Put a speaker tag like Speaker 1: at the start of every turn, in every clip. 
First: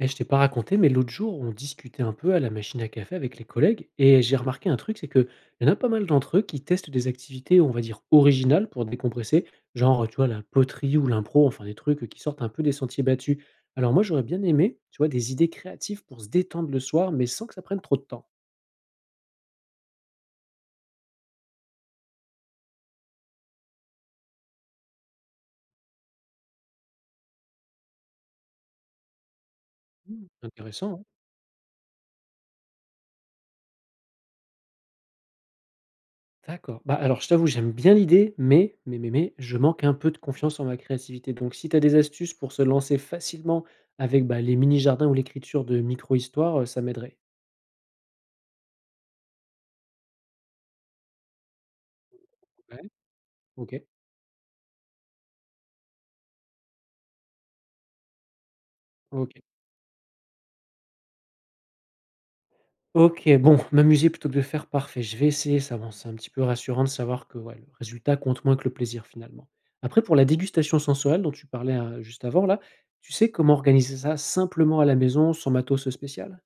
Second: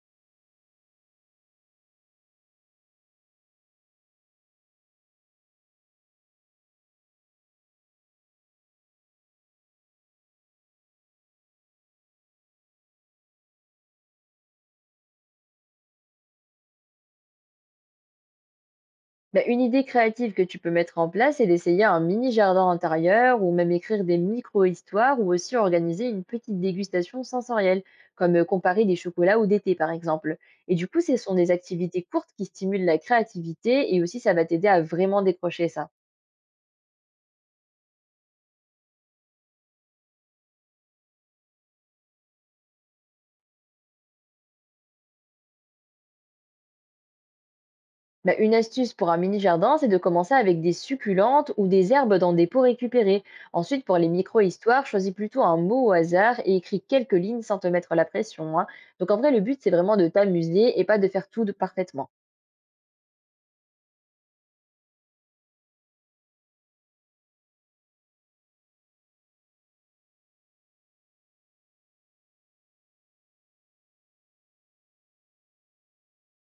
Speaker 1: Et je t'ai pas raconté, mais l'autre jour, on discutait un peu à la machine à café avec les collègues et j'ai remarqué un truc, c'est qu'il y en a pas mal d'entre eux qui testent des activités, on va dire, originales pour décompresser, genre, tu vois, la poterie ou l'impro, enfin des trucs qui sortent un peu des sentiers battus. Alors moi, j'aurais bien aimé, tu vois, des idées créatives pour se détendre le soir, mais sans que ça prenne trop de temps.
Speaker 2: Bah, une idée créative que tu peux mettre en place est d'essayer un mini jardin intérieur ou même écrire des micro-histoires ou aussi organiser une petite dégustation sensorielle, comme comparer des chocolats ou des thés par
Speaker 1: Hmm,
Speaker 2: exemple. Et du
Speaker 1: intéressant,
Speaker 2: coup,
Speaker 1: hein.
Speaker 2: ce sont des activités courtes qui stimulent la créativité et aussi ça va t'aider à vraiment décrocher ça.
Speaker 1: D'accord. Bah, alors je t'avoue, j'aime bien l'idée, mais je manque un peu de confiance en ma créativité. Donc si tu as des astuces pour se lancer facilement avec, bah, les mini-jardins ou l'écriture de micro-histoires, ça m'aiderait.
Speaker 2: Bah, une astuce pour un mini-jardin, c'est de commencer avec des succulentes ou des herbes dans des pots
Speaker 1: Ouais.
Speaker 2: récupérés.
Speaker 1: OK,
Speaker 2: Ensuite, pour les micro-histoires, choisis plutôt un mot au hasard et écris quelques lignes sans te mettre la pression, hein. Donc en vrai,
Speaker 1: OK.
Speaker 2: le but, c'est vraiment de t'amuser et pas de faire tout de parfaitement.
Speaker 1: OK, bon, m'amuser plutôt que de faire, parfait, je vais essayer ça. Bon, c'est un petit peu rassurant de savoir que, ouais, le résultat compte moins que le plaisir, finalement. Après pour la dégustation sensorielle dont tu parlais, juste avant là, tu sais comment organiser ça simplement à la maison sans matos spécial?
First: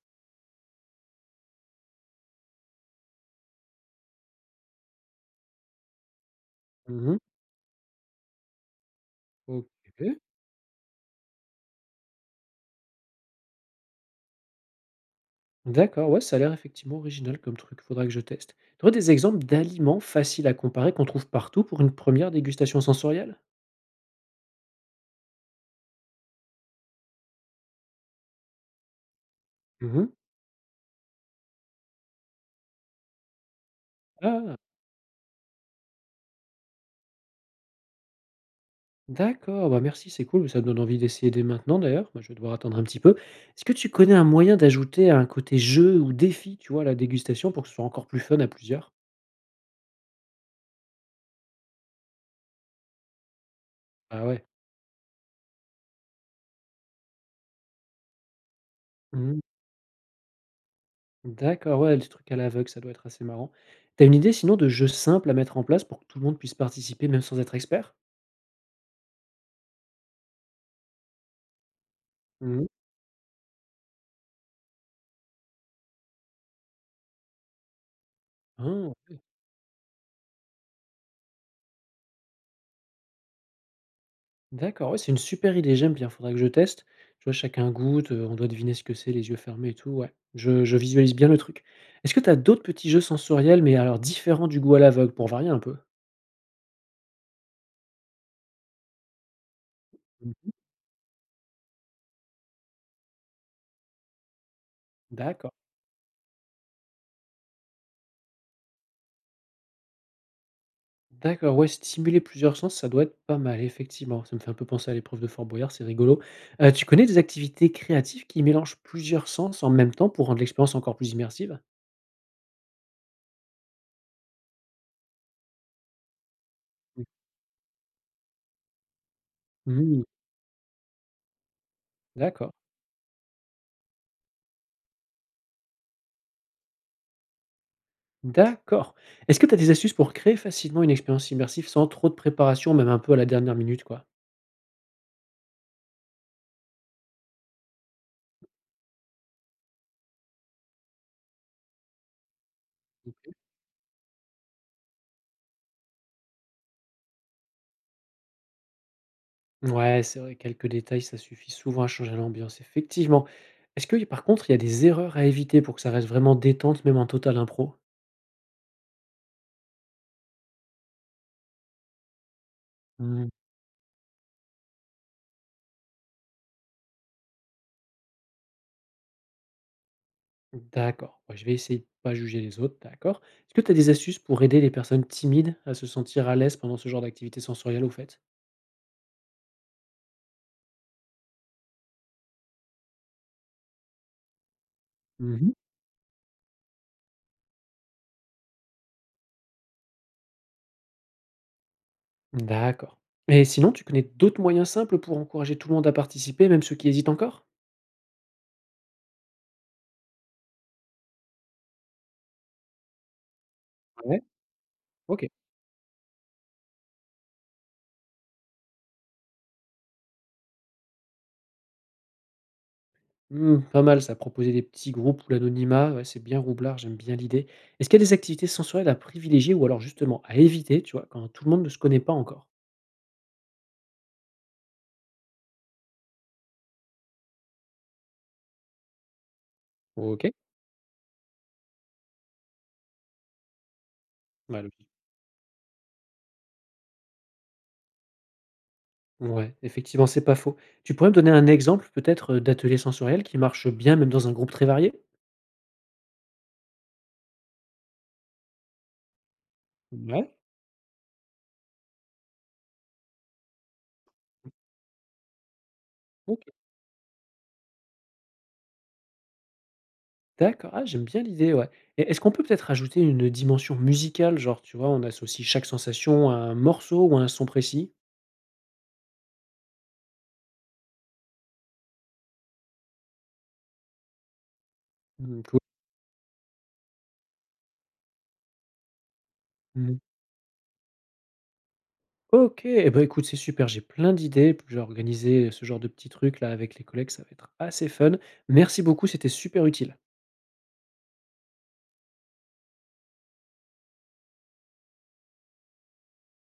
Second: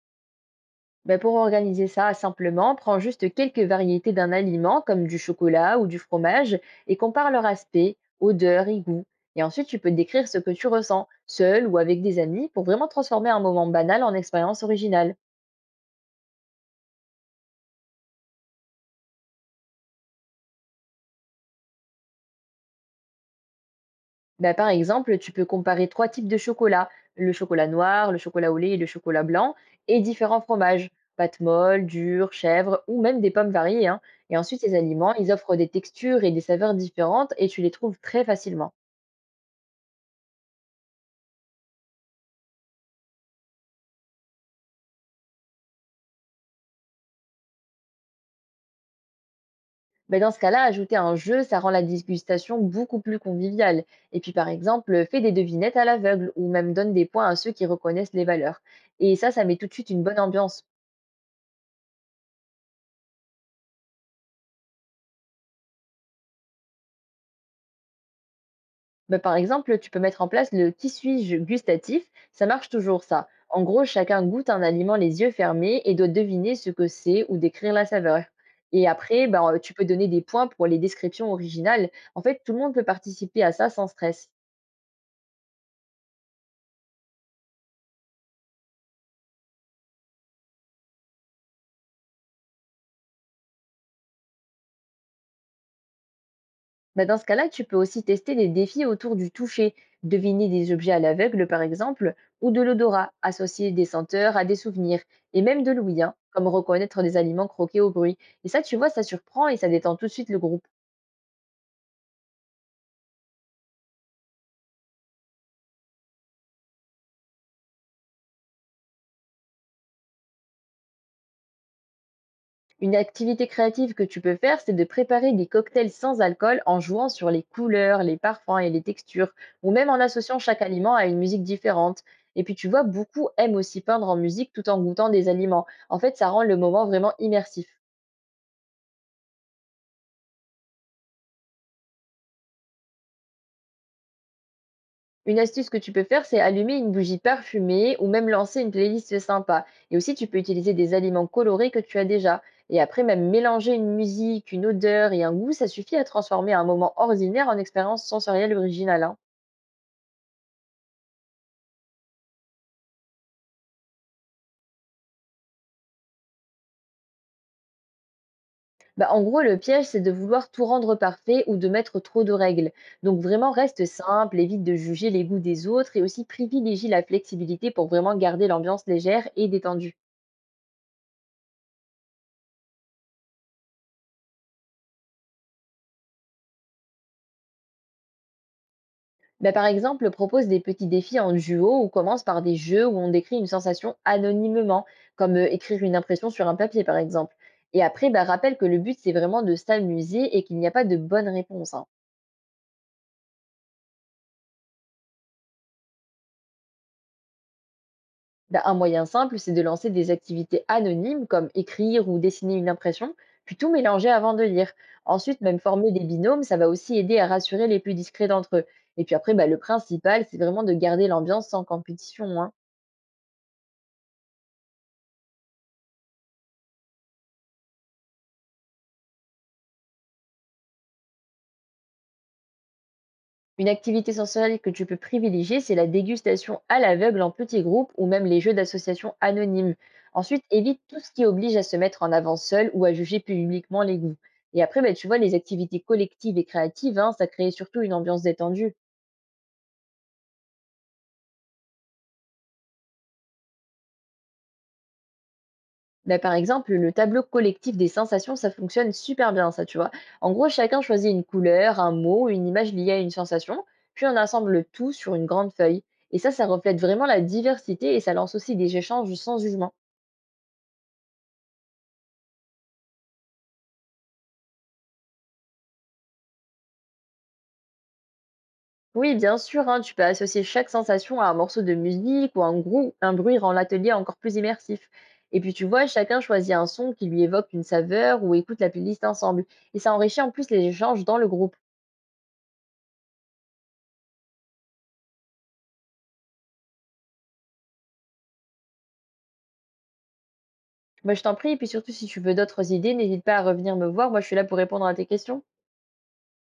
Speaker 2: Bah, pour organiser ça simplement, prends juste quelques variétés d'un aliment comme du chocolat ou du fromage et
Speaker 1: Mmh.
Speaker 2: compare leur aspect, odeur et goût. Et ensuite, tu peux
Speaker 1: OK.
Speaker 2: décrire ce que tu ressens, seul ou avec des amis, pour vraiment transformer un moment banal en expérience originale.
Speaker 1: D'accord, ouais, ça a l'air effectivement original comme truc, faudra que je teste. Tu aurais des exemples d'aliments faciles à comparer qu'on trouve partout pour une première dégustation sensorielle?
Speaker 2: Bah, par exemple, tu peux comparer trois types de chocolat, le chocolat noir, le chocolat au lait et le chocolat blanc, et
Speaker 1: Mhm.
Speaker 2: différents fromages, pâte molle, dure, chèvre, ou même des pommes variées, hein. Et
Speaker 1: Ah,
Speaker 2: ensuite, ces aliments, ils offrent des textures et des saveurs différentes et tu les trouves très facilement.
Speaker 1: d'accord, bah merci, c'est cool, ça me donne envie d'essayer dès maintenant d'ailleurs, moi je vais devoir attendre un petit peu. Est-ce que tu connais un moyen d'ajouter un côté jeu ou défi, tu vois, à la dégustation pour que ce soit encore plus fun à plusieurs?
Speaker 2: Mais dans ce cas-là, ajouter un jeu, ça rend la dégustation beaucoup plus conviviale. Et
Speaker 1: Ah
Speaker 2: puis,
Speaker 1: ouais.
Speaker 2: par exemple, fais des devinettes à l'aveugle ou même donne des points à ceux qui reconnaissent les valeurs. Et ça,
Speaker 1: Mhm.
Speaker 2: ça met tout de suite une bonne ambiance.
Speaker 1: D'accord, ouais, les trucs à l'aveugle, ça doit être assez marrant. T'as une idée sinon de jeu simple à mettre en place pour que tout le monde puisse participer même sans être expert?
Speaker 2: Bah, par exemple, tu peux mettre en place le qui suis-je gustatif, ça
Speaker 1: Mhm.
Speaker 2: marche toujours ça. En gros, chacun goûte un aliment les yeux fermés et doit deviner ce que c'est ou décrire la saveur. Et
Speaker 1: Ah,
Speaker 2: après, bah, tu peux donner des points pour les descriptions originales. En fait, tout le monde peut participer à ça sans stress.
Speaker 1: d'accord, ouais, c'est une super idée, j'aime bien, faudrait que je teste. Tu vois, chacun goûte, on doit deviner ce que c'est les yeux fermés et tout, ouais. Je visualise bien le truc. Est-ce que tu as d'autres petits jeux sensoriels, mais alors différents du goût à l'aveugle pour varier un peu?
Speaker 2: Bah, dans ce cas-là, tu peux aussi tester des défis autour du toucher, deviner
Speaker 1: Mmh.
Speaker 2: des objets à l'aveugle par exemple, ou de l'odorat, associer des senteurs à des souvenirs, et
Speaker 1: D'accord.
Speaker 2: même de l'ouïe, hein, comme reconnaître des aliments croqués au bruit. Et ça, tu vois, ça surprend et ça détend tout de suite le groupe.
Speaker 1: D'accord, ouais, stimuler plusieurs sens, ça doit être pas mal, effectivement. Ça me fait un peu penser à l'épreuve de Fort Boyard, c'est rigolo. Tu connais des activités créatives qui mélangent plusieurs sens en même temps pour rendre l'expérience encore plus immersive?
Speaker 2: Une activité créative que tu peux faire, c'est de préparer des cocktails sans alcool en
Speaker 1: Oui.
Speaker 2: jouant sur les couleurs, les parfums et les textures, ou même en
Speaker 1: Mmh,
Speaker 2: associant chaque aliment à une musique différente. Et
Speaker 1: d'accord.
Speaker 2: puis tu vois, beaucoup aiment aussi peindre en musique tout en goûtant des aliments. En fait, ça rend le moment vraiment immersif.
Speaker 1: D'accord. Est-ce que tu as des astuces pour créer facilement une expérience immersive sans trop de préparation, même un peu à la dernière minute, quoi?
Speaker 2: Une astuce que tu peux faire, c'est allumer une bougie parfumée ou même lancer une playlist sympa. Et aussi, tu peux utiliser des aliments colorés que tu as déjà. Et après, même mélanger une musique, une odeur et un goût, ça suffit à transformer un moment ordinaire en expérience sensorielle originale, hein.
Speaker 1: Ouais, c'est vrai, quelques détails, ça suffit souvent à changer l'ambiance, effectivement. Est-ce que, par contre, il y a des erreurs à éviter pour que ça reste vraiment détente, même en total impro?
Speaker 2: Bah, en gros, le piège, c'est de vouloir tout rendre parfait ou de mettre trop de règles. Donc
Speaker 1: Hmm.
Speaker 2: vraiment, reste simple, évite de juger les goûts des autres et aussi privilégie la flexibilité pour vraiment garder l'ambiance légère et détendue.
Speaker 1: D'accord. Moi, je vais essayer de pas juger les autres, d'accord. Est-ce que tu as des astuces pour aider les personnes timides à se sentir à l'aise pendant ce genre d'activité sensorielle, au fait?
Speaker 2: Bah, par exemple, propose des petits défis en duo ou commence par des jeux où on décrit une sensation anonymement, comme
Speaker 1: Mhm.
Speaker 2: écrire une impression sur un papier par exemple. Et après, bah, rappelle que le but, c'est vraiment de s'amuser et qu'il n'y a pas de bonne réponse, hein.
Speaker 1: D'accord. Et sinon, tu connais d'autres moyens simples pour encourager tout le monde à participer, même ceux qui hésitent encore?
Speaker 2: Bah, un moyen simple, c'est de lancer des activités anonymes comme écrire ou dessiner une impression, puis tout mélanger
Speaker 1: Ouais,
Speaker 2: avant de lire.
Speaker 1: ok.
Speaker 2: Ensuite, même former des binômes, ça va aussi aider à rassurer les plus discrets d'entre eux. Et puis après, bah, le principal, c'est vraiment de garder l'ambiance sans compétition, hein.
Speaker 1: Mmh, pas mal ça, proposer des petits groupes ou l'anonymat, ouais, c'est bien roublard, j'aime bien l'idée. Est-ce qu'il y a des activités sensorielles à privilégier ou alors justement à éviter, tu vois, quand tout le monde ne se connaît pas encore?
Speaker 2: Une activité sensorielle que tu peux privilégier, c'est la dégustation à l'aveugle en petits groupes ou même les jeux d'association anonymes.
Speaker 1: Ok.
Speaker 2: Ensuite, évite tout ce qui oblige à se mettre en avant seul ou à juger publiquement les goûts. Et
Speaker 1: Ouais,
Speaker 2: après,
Speaker 1: logique.
Speaker 2: bah, tu vois, les activités collectives et créatives, hein, ça crée surtout une ambiance détendue.
Speaker 1: Ouais, effectivement, c'est pas faux. Tu pourrais me donner un exemple peut-être d'atelier sensoriel qui marche bien même dans un groupe très varié?
Speaker 2: Bah, par exemple, le tableau collectif des sensations, ça fonctionne super bien, ça, tu vois. En
Speaker 1: Ouais.
Speaker 2: gros, chacun choisit une couleur, un mot, une image liée à une sensation, puis on assemble le tout sur une grande feuille. Et ça,
Speaker 1: Ok,
Speaker 2: ça reflète vraiment la diversité et ça lance aussi des échanges sans jugement.
Speaker 1: d'accord. Ah, j'aime bien l'idée, ouais. Et est-ce qu'on peut peut-être ajouter une dimension musicale, genre, tu vois, on associe chaque sensation à un morceau ou à un son précis?
Speaker 2: Oui, bien sûr, hein, tu peux associer chaque sensation à un morceau de musique ou un, un bruit rend l'atelier encore plus immersif. Et
Speaker 1: Mm,
Speaker 2: puis tu vois, chacun choisit un son qui lui évoque une saveur ou écoute la playlist ensemble. Et ça
Speaker 1: cool.
Speaker 2: enrichit en plus les échanges dans le groupe.
Speaker 1: OK et bah, écoute, c'est super, j'ai plein d'idées, puis je vais organiser ce genre de petits trucs là avec les collègues, ça va être assez fun. Merci beaucoup, c'était super utile.
Speaker 2: Bah, je t'en prie et puis surtout si tu veux d'autres idées, n'hésite pas à revenir me voir. Moi, je suis là pour répondre à tes questions.